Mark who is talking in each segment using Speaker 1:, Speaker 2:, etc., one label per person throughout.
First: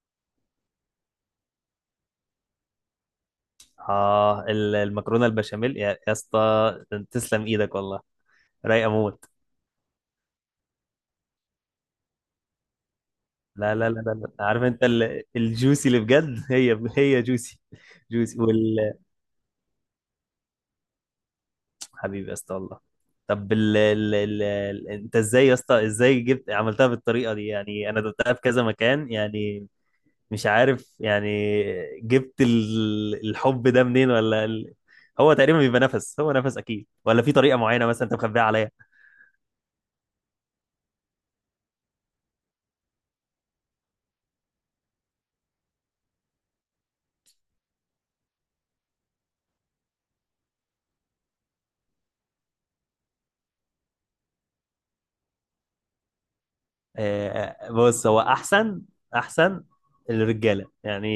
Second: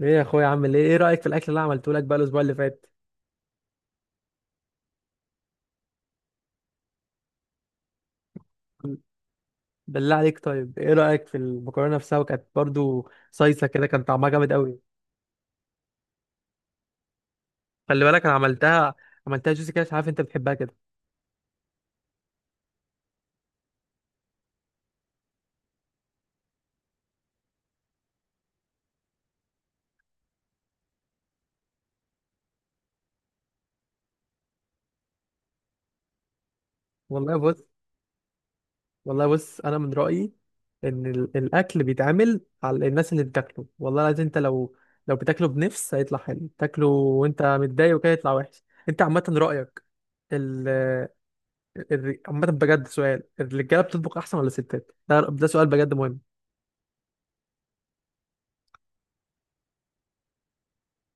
Speaker 1: ايه يا اخويا، عامل ايه رايك في الاكل اللي عملته لك بقى الاسبوع اللي فات؟
Speaker 2: المكرونه البشاميل يا اسطى. تسلم ايدك والله. رايقه موت.
Speaker 1: بالله عليك، طيب ايه رايك في المكرونه نفسها؟ وكانت برضو صيصه
Speaker 2: لا،
Speaker 1: كده،
Speaker 2: لا، لا،
Speaker 1: كان
Speaker 2: لا،
Speaker 1: طعمها
Speaker 2: لا.
Speaker 1: جامد
Speaker 2: عارف
Speaker 1: قوي.
Speaker 2: انت الجوسي اللي بجد، هي هي جوسي.
Speaker 1: خلي بالك انا
Speaker 2: جوسي
Speaker 1: عملتها عملتها جوسي كده، مش عارف انت بتحبها كده.
Speaker 2: حبيبي يا اسطى والله. طب انت ازاي يا اسطى، ازاي جبت، عملتها بالطريقه دي، يعني انا دوقتها في كذا مكان يعني. مش عارف يعني. جبت الحب ده منين، ولا هو تقريبا بيبقى نفس، هو نفس اكيد، ولا في
Speaker 1: والله
Speaker 2: طريقه
Speaker 1: بص
Speaker 2: معينه مثلا انت مخبيها عليا؟
Speaker 1: والله بص انا من رايي ان الاكل بيتعمل على الناس اللي بتاكله، والله العظيم. انت لو بتاكله بنفس هيطلع حلو، تاكله وانت متضايق وكده يطلع وحش. انت عامه رايك؟ ال عامه بجد سؤال، الرجاله بتطبخ احسن ولا الستات؟ ده سؤال بجد مهم.
Speaker 2: بص، هو احسن، احسن، الرجاله يعني.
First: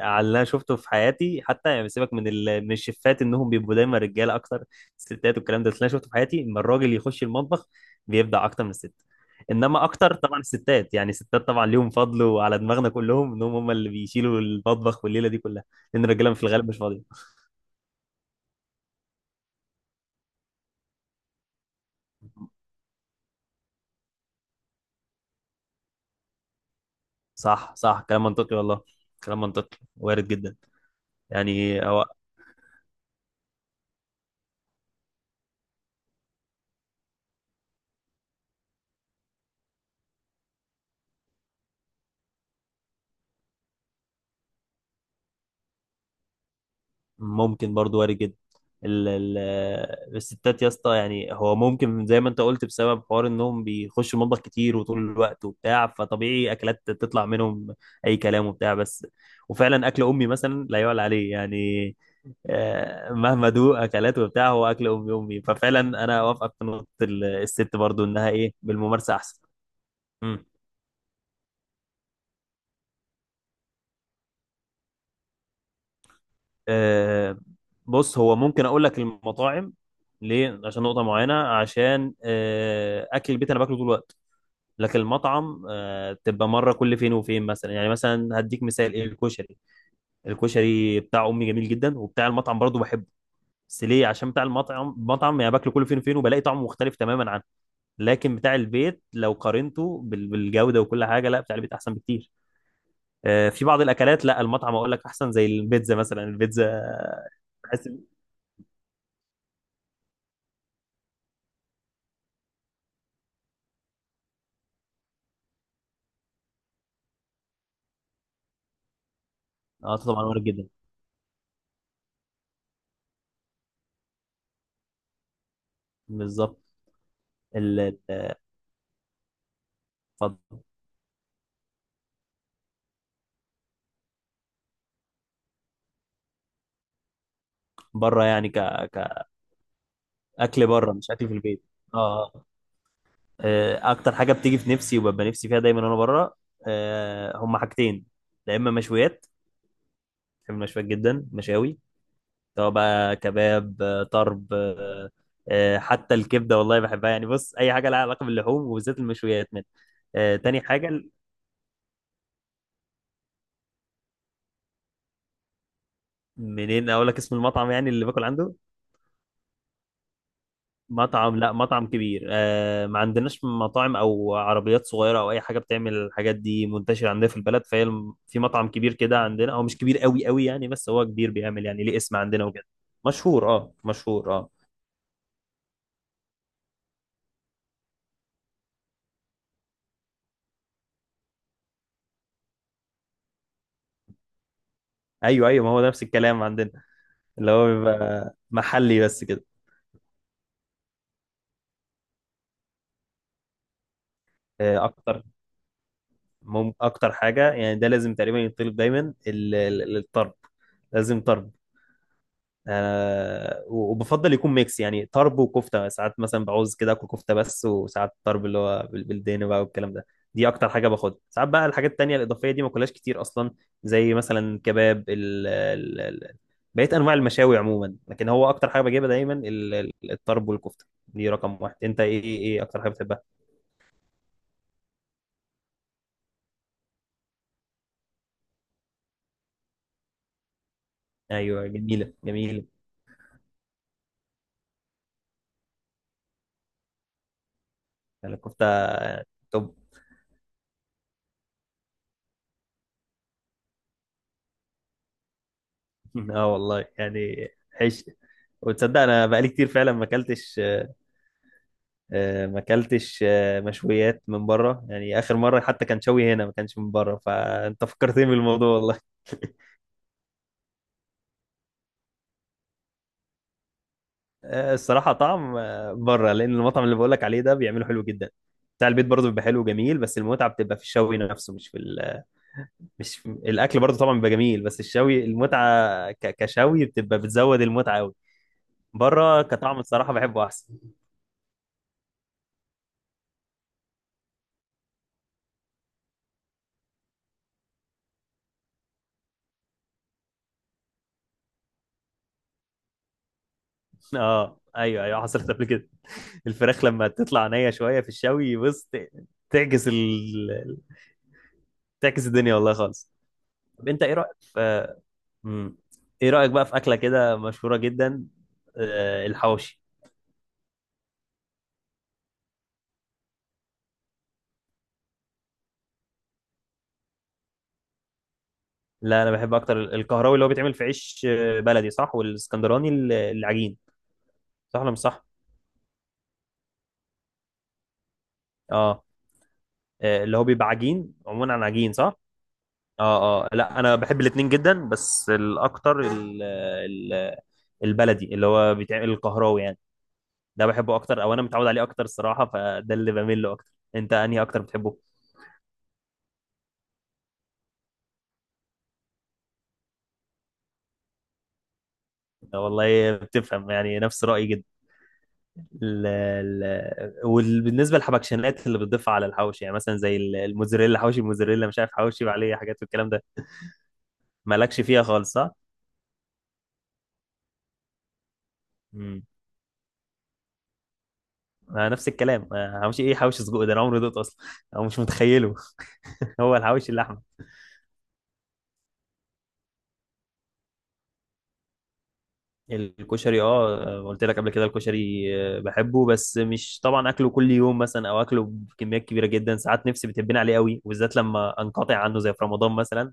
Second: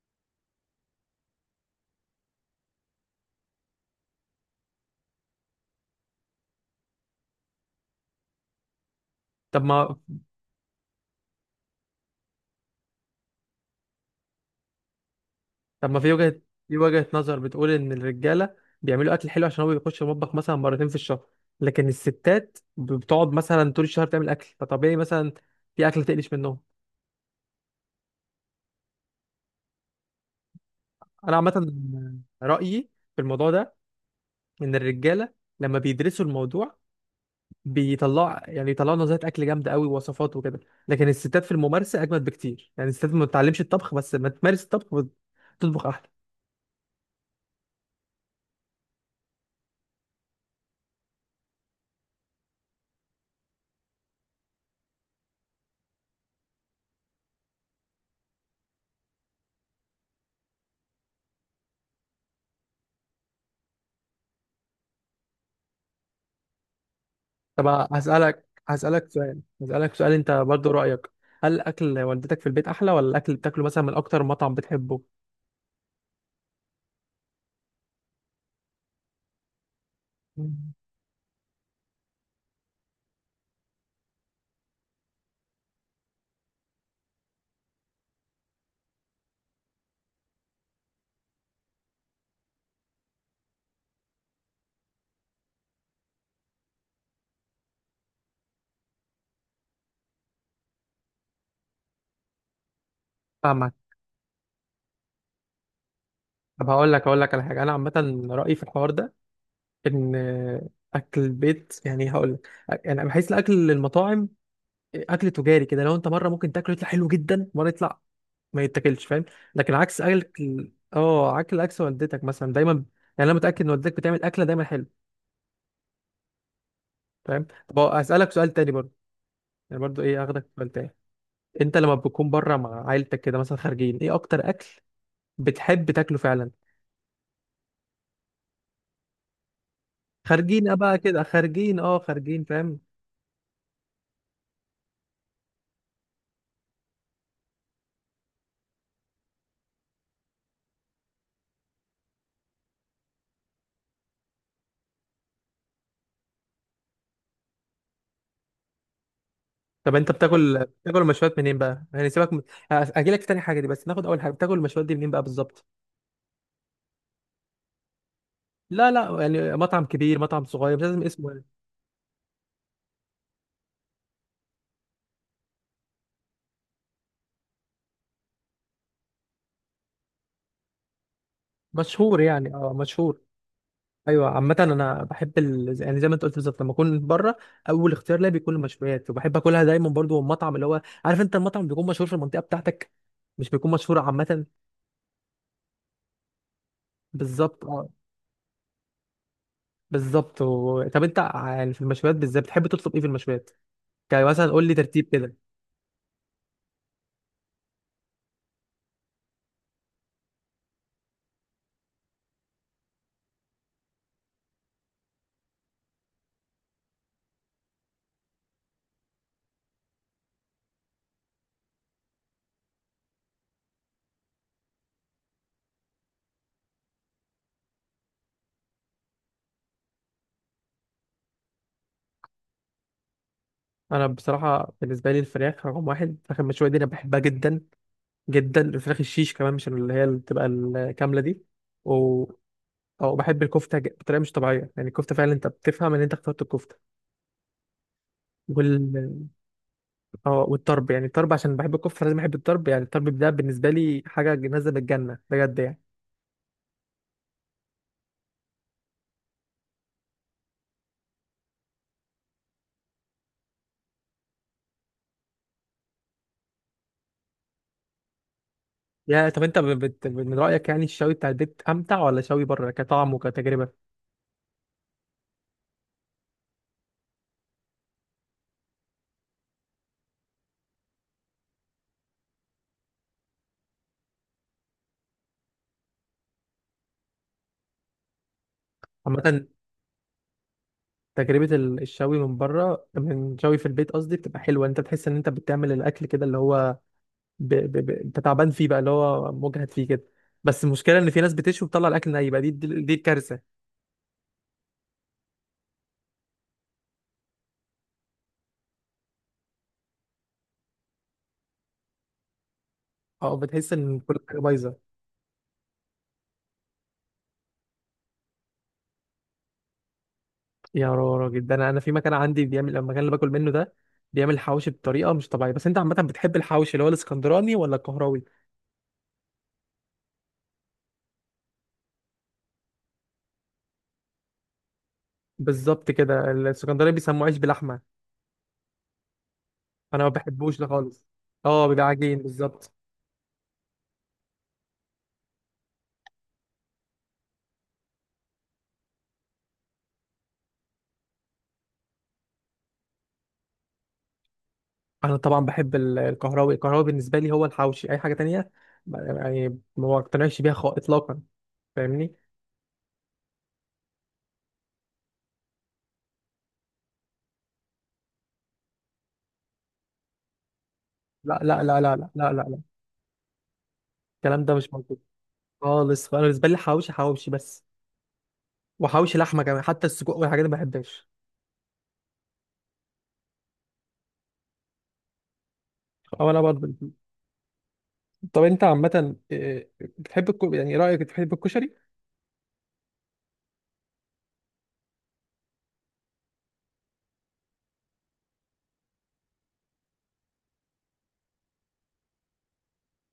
Speaker 2: على اللي انا شفته في حياتي، حتى يعني سيبك من الشيفات انهم بيبقوا دايما رجاله اكتر، الستات والكلام ده. بس اللي انا شفته في حياتي ان الراجل يخش المطبخ بيبدع اكتر من الست.
Speaker 1: طب
Speaker 2: انما
Speaker 1: ما
Speaker 2: اكتر طبعا الستات، يعني الستات طبعا ليهم فضل وعلى دماغنا كلهم، انهم هم اللي بيشيلوا المطبخ والليله دي كلها،
Speaker 1: طب ما
Speaker 2: لان
Speaker 1: في
Speaker 2: الرجاله
Speaker 1: وجهة
Speaker 2: في الغالب مش
Speaker 1: في
Speaker 2: فاضيه.
Speaker 1: وجهة نظر بتقول ان الرجالة بيعملوا اكل حلو عشان هو بيخش المطبخ مثلا مرتين في الشهر، لكن الستات بتقعد مثلا طول الشهر تعمل اكل، فطبيعي مثلا في اكل تقلش منهم.
Speaker 2: صح، صح، كلام منطقي والله. كلام منطقي وارد جدا،
Speaker 1: انا عامة
Speaker 2: يعني هو
Speaker 1: رأيي في الموضوع ده ان الرجالة لما بيدرسوا الموضوع بيطلعوا يعني يطلعوا نظريات اكل جامدة قوي ووصفات وكده، لكن الستات في الممارسة اجمد بكتير. يعني الستات ما بتتعلمش الطبخ، بس ما تمارس الطبخ بتطبخ احلى.
Speaker 2: ممكن برضو، وارد جدا. ال ال الستات يا اسطى، يعني هو ممكن زي ما انت قلت، بسبب حوار انهم بيخشوا المطبخ كتير وطول الوقت وبتاع، فطبيعي اكلات تطلع منهم، اي كلام وبتاع. بس وفعلا اكل امي مثلا لا يعلى عليه يعني. مهما دوق اكلات وبتاع، هو اكل امي، امي، ففعلا انا اوافقك في نقطه
Speaker 1: طب
Speaker 2: الست، برضو انها
Speaker 1: هسألك
Speaker 2: ايه
Speaker 1: هسألك
Speaker 2: بالممارسه
Speaker 1: سؤال
Speaker 2: احسن.
Speaker 1: هسألك سؤال انت برضو، رأيك هل اكل والدتك في البيت احلى ولا الاكل اللي بتاكله مثلا من اكتر مطعم بتحبه؟
Speaker 2: آه، بص، هو ممكن اقول لك المطاعم ليه،
Speaker 1: مم.
Speaker 2: عشان نقطه معينه، عشان اكل البيت انا باكله طول الوقت، لكن المطعم تبقى مره كل فين وفين، مثلا يعني مثلا هديك مثال، ايه، الكشري. الكشري بتاع امي جميل جدا، وبتاع المطعم برضه بحبه. بس ليه، عشان بتاع المطعم مطعم يعني، باكله كل فين وفين وبلاقي طعمه مختلف تماما عنه. لكن بتاع البيت لو قارنته بالجوده وكل حاجه، لا بتاع البيت احسن بكتير. في
Speaker 1: فاهمك.
Speaker 2: بعض الاكلات لا، المطعم اقول لك احسن، زي البيتزا مثلا،
Speaker 1: طب
Speaker 2: البيتزا
Speaker 1: هقول لك على حاجه، انا
Speaker 2: بحس.
Speaker 1: عامه رايي في الحوار ده ان اكل البيت، يعني هقول لك، يعني بحس الاكل المطاعم اكل تجاري كده، لو انت مره ممكن تاكله يطلع حلو جدا، مره يطلع ما يتاكلش، فاهم؟ لكن
Speaker 2: اه،
Speaker 1: عكس
Speaker 2: طبعا وارد جدا.
Speaker 1: اكل اه اكل عكس والدتك مثلا دايما. يعني انا متاكد ان والدتك بتعمل اكله دايما حلو،
Speaker 2: بالظبط.
Speaker 1: فاهم؟ طب
Speaker 2: ال-
Speaker 1: اسالك
Speaker 2: ال-
Speaker 1: سؤال تاني برضه، يعني برضه ايه اخدك في
Speaker 2: اتفضل.
Speaker 1: سؤال تاني. انت لما بتكون بره مع عيلتك كده مثلا خارجين، ايه اكتر اكل بتحب تاكله فعلا؟
Speaker 2: بره يعني، كأكل
Speaker 1: خارجين اه
Speaker 2: بره
Speaker 1: بقى
Speaker 2: مش
Speaker 1: كده
Speaker 2: أكل في البيت.
Speaker 1: خارجين اه
Speaker 2: اه،
Speaker 1: خارجين فاهم.
Speaker 2: أكتر حاجة بتيجي في نفسي وببقى نفسي فيها دايما وأنا بره، هما حاجتين. يا إما مشويات، بحب المشويات جدا، مشاوي، سواء بقى كباب، طرب، حتى الكبدة والله بحبها يعني. بص، أي حاجة لها علاقة باللحوم وبالذات المشويات من،
Speaker 1: طب انت بتاكل
Speaker 2: تاني
Speaker 1: بتاكل
Speaker 2: حاجة.
Speaker 1: المشويات منين بقى؟ يعني سيبك من... اجي لك في تاني حاجه دي، بس ناخد اول حاجه، بتاكل المشويات دي منين بقى بالظبط؟
Speaker 2: منين أقول لك اسم المطعم يعني اللي باكل عنده؟
Speaker 1: لا لا، يعني مطعم كبير مطعم صغير، مش لازم اسمه
Speaker 2: مطعم،
Speaker 1: يعني.
Speaker 2: لا مطعم كبير. ما عندناش مطاعم او عربيات صغيره او اي حاجه بتعمل الحاجات دي منتشره عندنا في البلد، فهي في مطعم كبير كده عندنا، هو مش كبير قوي قوي يعني، بس هو كبير، بيعمل يعني ليه اسم
Speaker 1: مشهور
Speaker 2: عندنا
Speaker 1: يعني
Speaker 2: وكده.
Speaker 1: مشهور.
Speaker 2: مشهور، اه
Speaker 1: ايوه.
Speaker 2: مشهور اه.
Speaker 1: عامه انا بحب يعني زي ما انت قلت بالظبط، لما اكون بره اول اختيار ليا بيكون المشويات، وبحب اكلها دايما برضو من مطعم، اللي هو عارف انت المطعم بيكون مشهور في المنطقه بتاعتك، مش بيكون مشهور عامه.
Speaker 2: ايوه، ايوه، ما هو ده نفس الكلام عندنا، اللي
Speaker 1: بالظبط
Speaker 2: هو
Speaker 1: اه
Speaker 2: بيبقى محلي بس كده.
Speaker 1: بالظبط طب انت يعني في المشويات بالذات بتحب تطلب ايه في المشويات؟ يعني مثلا قول لي ترتيب
Speaker 2: اكتر.
Speaker 1: كده.
Speaker 2: اكتر حاجه يعني، ده لازم تقريبا يطلب دايما الطرب. لازم طرب. وبفضل يكون ميكس، يعني طرب وكفته، ساعات مثلا بعوز كده اكل كفته بس، وساعات طرب اللي هو بالدهن بقى والكلام ده. دي اكتر حاجه باخدها. ساعات بقى الحاجات التانيه الاضافيه دي ما كلهاش كتير اصلا، زي مثلا كباب، ال ال ال بقيت انواع المشاوي عموما. لكن هو اكتر حاجه بجيبها دايما الطرب والكفته، دي رقم واحد. انت ايه ايه إيه اكتر حاجه بتحبها؟
Speaker 1: انا بصراحه بالنسبه لي الفراخ رقم واحد، الفراخ المشويه دي انا بحبها جدا جدا. الفراخ الشيش كمان، مش اللي بتبقى الكامله دي.
Speaker 2: ايوه،
Speaker 1: و...
Speaker 2: جميله جميله.
Speaker 1: او بحب الكفته بطريقه مش طبيعيه، يعني الكفته فعلا انت بتفهم ان انت اخترت الكفته.
Speaker 2: يعني الكفته
Speaker 1: وال
Speaker 2: توب.
Speaker 1: اه والطرب يعني الطرب عشان بحب الكفته لازم احب الطرب، يعني الطرب ده بالنسبه لي حاجه نازله من الجنه بجد يعني.
Speaker 2: اه والله يعني. عيش. وتصدق انا بقالي كتير فعلا ما اكلتش، ما اكلتش مشويات من بره، يعني اخر مره حتى كان شوي هنا ما كانش من بره، فانت فكرتني بالموضوع والله.
Speaker 1: يا، طب انت من رايك يعني الشوي بتاع البيت امتع ولا شوي بره كطعم وكتجربه؟
Speaker 2: الصراحه طعم بره، لان المطعم اللي بقولك عليه ده بيعمله حلو جدا. بتاع البيت برضه بيبقى حلو وجميل، بس المتعه بتبقى في الشوي نفسه، مش الاكل برضه طبعا بيبقى جميل، بس الشوي، المتعه كشوي بتبقى بتزود المتعه قوي.
Speaker 1: عامه
Speaker 2: بره كطعم، الصراحه بحبه احسن.
Speaker 1: تجربة الشوي من بره، من شوي في البيت قصدي، بتبقى حلوة. انت بتحس ان انت بتعمل الاكل كده، اللي هو انت تعبان فيه بقى، اللي هو مجهد فيه كده. بس المشكلة ان في ناس بتشوي وبتطلع الاكل ني بقى، دي الكارثة.
Speaker 2: اه، ايوه، ايوه، حصلت قبل كده. الفراخ لما تطلع نيه شويه في الشوي، بص تعجز، تعكس الدنيا والله خالص.
Speaker 1: اه، بتحس
Speaker 2: طب،
Speaker 1: ان
Speaker 2: انت ايه
Speaker 1: كل
Speaker 2: رايك
Speaker 1: حاجة بايظة.
Speaker 2: في مم. ايه رايك بقى في اكله كده مشهوره جدا، الحواوشي.
Speaker 1: يا راجل، ده انا في مكان عندي، بيعمل المكان اللي باكل منه ده بيعمل حواوشي بطريقة مش طبيعية. بس انت عامة بتحب الحواوشي اللي هو الاسكندراني ولا القهراوي؟
Speaker 2: لا، انا بحب اكتر الكهراوي، اللي هو بيتعمل في عيش بلدي، صح، والاسكندراني العجين. صح ولا مش صح؟
Speaker 1: بالظبط كده، الاسكندراني بيسموه عيش بلحمة.
Speaker 2: اه،
Speaker 1: انا ما
Speaker 2: اللي هو
Speaker 1: بحبوش ده
Speaker 2: بيبقى
Speaker 1: خالص.
Speaker 2: عجين عموما، عن
Speaker 1: اه بيبقى
Speaker 2: عجين صح.
Speaker 1: عجين بالظبط.
Speaker 2: اه، اه، لا، انا بحب الاتنين جدا، بس الاكتر البلدي، اللي هو بيتعمل الكهراوي يعني، ده بحبه اكتر، او انا متعود عليه اكتر الصراحه، فده اللي بميل له اكتر. انت انهي اكتر بتحبه؟
Speaker 1: انا طبعا بحب الكهراوي بالنسبه لي هو الحوشي، اي حاجه تانية يعني ما اقتنعش بيها اطلاقا، فاهمني؟
Speaker 2: والله بتفهم، يعني نفس رايي جدا. ال ال وبالنسبه للحبكشنات اللي بتضيفها على الحواوشي، يعني مثلا زي الموزاريلا، حواوشي
Speaker 1: لا، لا،
Speaker 2: الموزاريلا، مش
Speaker 1: لا،
Speaker 2: عارف،
Speaker 1: لا، لا،
Speaker 2: حواوشي
Speaker 1: لا، لا،
Speaker 2: عليه
Speaker 1: لا.
Speaker 2: حاجات والكلام ده.
Speaker 1: الكلام ده مش
Speaker 2: مالكش
Speaker 1: موجود
Speaker 2: فيها خالص، صح؟
Speaker 1: خالص. فانا بالنسبه لي حوشي حوشي بس، وحوشي
Speaker 2: مم.
Speaker 1: لحمه كمان. حتى السجق والحاجات دي ما بحبهاش.
Speaker 2: نفس الكلام، حواوشي ايه؟ حواوشي سجق ده انا عمري دوت اصلا، او مش متخيله.
Speaker 1: او انا
Speaker 2: هو
Speaker 1: برضه.
Speaker 2: الحواوشي اللحمه.
Speaker 1: طب انت عامه إيه، بتحب يعني رايك بتحب الكشري؟
Speaker 2: الكشري، اه، قلت لك قبل كده الكشري. بحبه، بس مش طبعا اكله كل يوم مثلا او اكله بكميات كبيره جدا. ساعات نفسي بتبين عليه قوي، وبالذات لما انقطع عنه زي في رمضان مثلا،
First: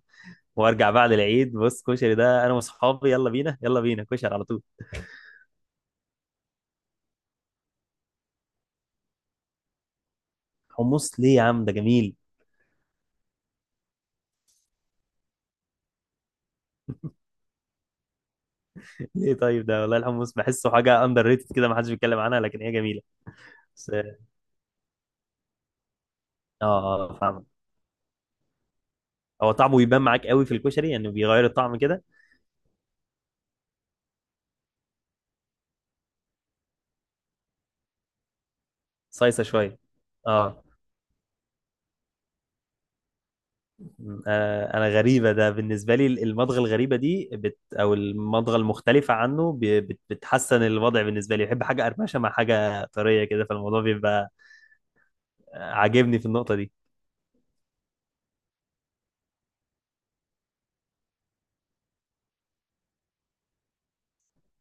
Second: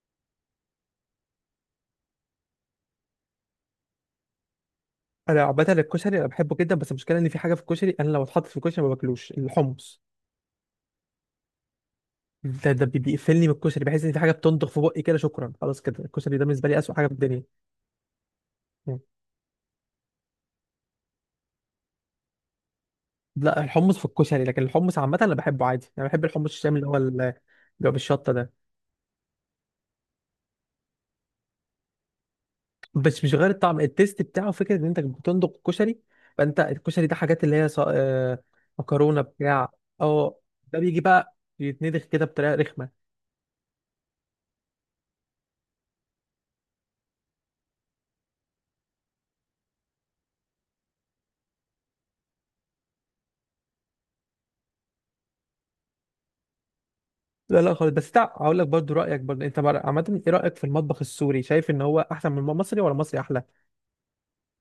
Speaker 2: وارجع بعد العيد، بص كشري، ده انا واصحابي يلا بينا يلا بينا كشري على طول.
Speaker 1: انا عامه الكشري انا بحبه جدا، بس المشكله ان في حاجه في الكشري انا لو اتحط في الكشري ما باكلوش، الحمص.
Speaker 2: حمص ليه يا عم؟ ده جميل.
Speaker 1: ده بيقفلني من الكشري، بحس ان في حاجه بتنضغ في بقي كده، شكرا خلاص كده الكشري ده بالنسبه لي اسوء حاجه في الدنيا.
Speaker 2: ليه طيب؟ ده والله الحمص بحسه حاجه اندر ريتد كده، ما حدش بيتكلم عنها، لكن هي جميله.
Speaker 1: لا،
Speaker 2: بس
Speaker 1: الحمص في
Speaker 2: اه،
Speaker 1: الكشري، لكن الحمص عامة أنا بحبه عادي. أنا بحب الحمص
Speaker 2: اه،
Speaker 1: الشامي اللي هو ال- اللي
Speaker 2: فاهمك.
Speaker 1: هو بالشطة ده.
Speaker 2: هو طعمه بيبان معاك قوي في الكشري، يعني بيغير الطعم كده.
Speaker 1: بس مش غير الطعم، التيست بتاعه، فكرة إن أنت بتندق الكشري، فأنت الكشري ده حاجات اللي هي ص... آه، مكرونة
Speaker 2: صيصه
Speaker 1: بتاع.
Speaker 2: شويه.
Speaker 1: أه.
Speaker 2: اه،
Speaker 1: ده بيجي بقى يتندخ كده بطريقة رخمة.
Speaker 2: انا غريبه، ده بالنسبه لي المضغه الغريبه دي او المضغه المختلفه عنه بتحسن الوضع بالنسبه لي، بحب حاجه قرمشه مع حاجه طريه كده، فالموضوع بيبقى عاجبني في النقطه دي.
Speaker 1: لا لا خالص. بس هقول لك برضو رأيك، برضو أنت عامة إيه رأيك في المطبخ السوري؟ شايف إن هو أحسن من المصري ولا المصري أحلى؟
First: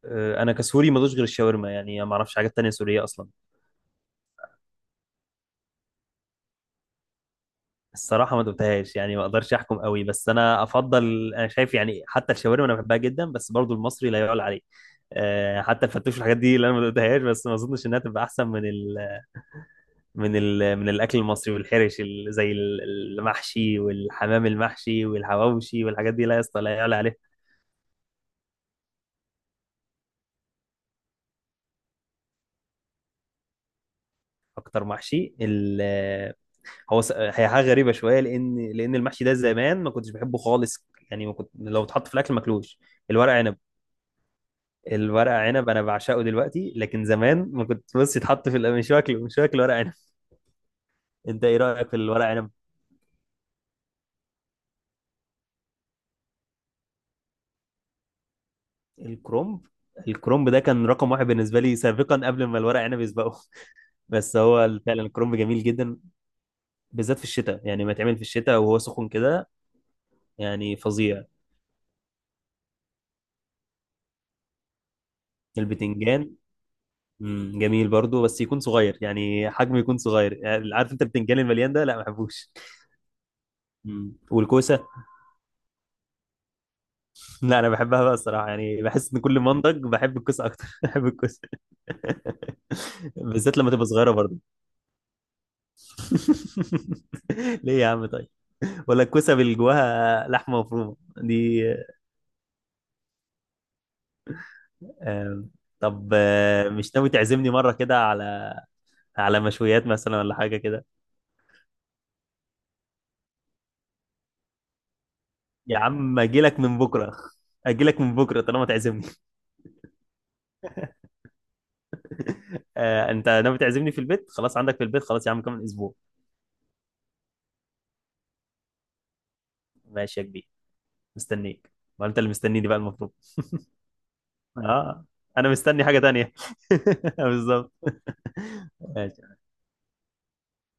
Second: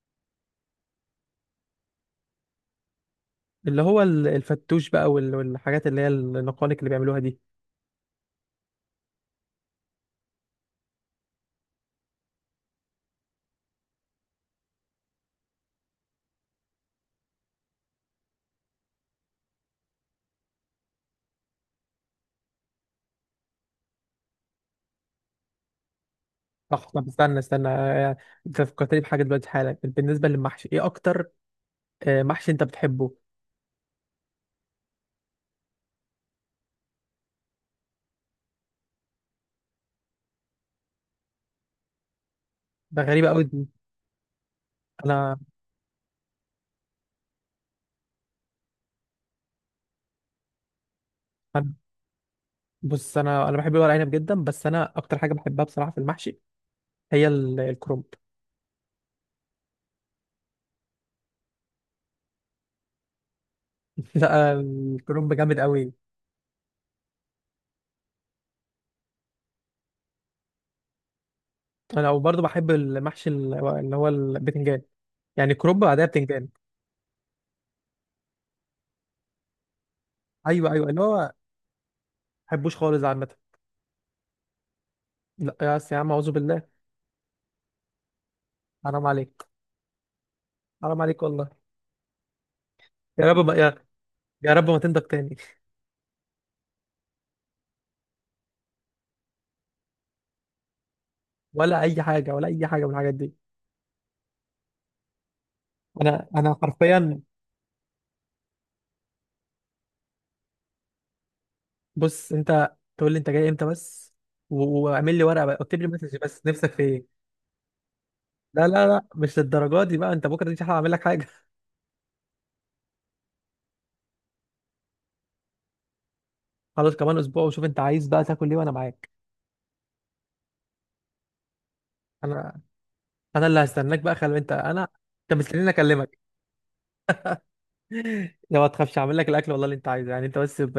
Speaker 2: انا كسوري ما دوش غير الشاورما، يعني ما اعرفش حاجات تانية سورية اصلا.
Speaker 1: اللي هو الفتوش بقى، والحاجات اللي هي النقانق اللي بيعملوها دي.
Speaker 2: الصراحة ما دوتهاش، يعني ما اقدرش احكم قوي، بس انا افضل، انا شايف يعني حتى الشاورما انا بحبها جدا، بس برضو المصري لا يعلى عليه. حتى الفتوش والحاجات دي اللي انا ما دوتهاش، بس ما اظنش انها تبقى احسن من الاكل المصري والحرش، زي المحشي والحمام المحشي والحواوشي والحاجات دي، لا يا اسطى، لا
Speaker 1: صح.
Speaker 2: يعلى
Speaker 1: طب
Speaker 2: عليه.
Speaker 1: استنى استنى، انت فكرتني بحاجه دلوقتي حالا، بالنسبه للمحشي ايه اكتر محشي انت بتحبه؟
Speaker 2: اكتر محشي؟ هي حاجه غريبه شويه، لان المحشي ده زمان ما كنتش بحبه خالص، يعني ما كنت لو اتحط في الاكل ماكلوش.
Speaker 1: ده غريبه
Speaker 2: الورق
Speaker 1: قوي
Speaker 2: عنب،
Speaker 1: دي.
Speaker 2: الورق
Speaker 1: انا
Speaker 2: عنب انا بعشقه دلوقتي، لكن زمان ما كنت، بص يتحط في مش واكل ورق عنب. انت ايه
Speaker 1: أنا-
Speaker 2: رايك في الورق عنب؟
Speaker 1: بص انا بحب الورق عنب جدا، بس انا اكتر حاجه بحبها بصراحه في المحشي هي الكرنب.
Speaker 2: الكرومب، الكرومب ده كان رقم واحد بالنسبه لي سابقا، قبل ما الورق عنب يسبقه. بس
Speaker 1: لا،
Speaker 2: هو فعلا
Speaker 1: الكرنب
Speaker 2: الكرومب
Speaker 1: جامد
Speaker 2: جميل
Speaker 1: قوي.
Speaker 2: جدا، بالذات في الشتاء، يعني ما يتعمل في الشتاء وهو سخن كده، يعني فظيع.
Speaker 1: انا وبرضه بحب المحشي اللي هو البتنجان، يعني كرنب بعدها
Speaker 2: البتنجان،
Speaker 1: بتنجان.
Speaker 2: جميل برضو، بس يكون صغير، يعني حجمه يكون صغير،
Speaker 1: ايوه
Speaker 2: يعني
Speaker 1: ايوه،
Speaker 2: عارف
Speaker 1: اللي
Speaker 2: انت
Speaker 1: هو ما
Speaker 2: البتنجان المليان ده، لا ما بحبوش.
Speaker 1: بحبوش خالص عامه.
Speaker 2: والكوسه؟
Speaker 1: لا يا يا عم اعوذ بالله.
Speaker 2: لا، انا بحبها بقى الصراحه، يعني
Speaker 1: حرام
Speaker 2: بحس ان كل
Speaker 1: عليك،
Speaker 2: ما انضج بحب الكوسه اكتر.
Speaker 1: حرام
Speaker 2: بحب
Speaker 1: عليك والله.
Speaker 2: الكوسه.
Speaker 1: يا رب ما
Speaker 2: بالذات لما
Speaker 1: يا,
Speaker 2: تبقى صغيره برضو.
Speaker 1: يا رب ما تنضج تاني.
Speaker 2: ليه يا عم؟ طيب، ولا الكوسه اللي جواها لحمه مفرومه دي؟
Speaker 1: ولا اي حاجه، ولا اي حاجه من الحاجات دي.
Speaker 2: آم، طب،
Speaker 1: انا
Speaker 2: مش ناوي
Speaker 1: حرفيا،
Speaker 2: تعزمني مره كده على، مشويات مثلا ولا حاجه كده؟
Speaker 1: بص انت تقول لي انت جاي امتى بس، واعمل لي ورقه بقى،
Speaker 2: يا
Speaker 1: اكتب لي مسج
Speaker 2: عم اجي
Speaker 1: بس
Speaker 2: لك
Speaker 1: نفسك
Speaker 2: من
Speaker 1: في
Speaker 2: بكره،
Speaker 1: ايه.
Speaker 2: اجي لك من بكره طالما
Speaker 1: لا لا لا،
Speaker 2: تعزمني.
Speaker 1: مش للدرجه دي بقى، انت بكره دي اعمل لك حاجه.
Speaker 2: انت ناوي تعزمني في البيت خلاص، عندك في البيت، خلاص يا عم، كمان اسبوع.
Speaker 1: خلاص كمان اسبوع، وشوف انت عايز بقى تاكل ايه وانا معاك.
Speaker 2: ماشي يا كبير، مستنيك. ما انت اللي
Speaker 1: انا
Speaker 2: مستنيني بقى المفروض.
Speaker 1: انا اللي هستناك بقى، خلي انت انا،
Speaker 2: اه،
Speaker 1: انت
Speaker 2: انا
Speaker 1: مستنيني
Speaker 2: مستني حاجه
Speaker 1: اكلمك.
Speaker 2: تانية. بالظبط.
Speaker 1: لو ما تخافش هعمل
Speaker 2: ماشي.
Speaker 1: لك الاكل والله اللي انت عايزه، يعني انت بس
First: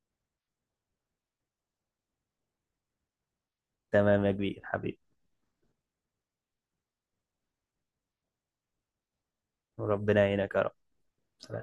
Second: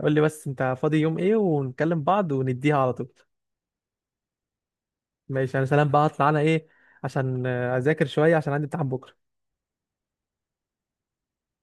Speaker 1: قول لي بس انت فاضي يوم ايه، ونكلم بعض ونديها على طول.
Speaker 2: تمام يا كبير حبيبي.
Speaker 1: ماشي. انا سلام بقى، هطلع انا ايه عشان اذاكر شويه عشان عندي امتحان بكره.
Speaker 2: وربنا يعينك يا رب. سلام.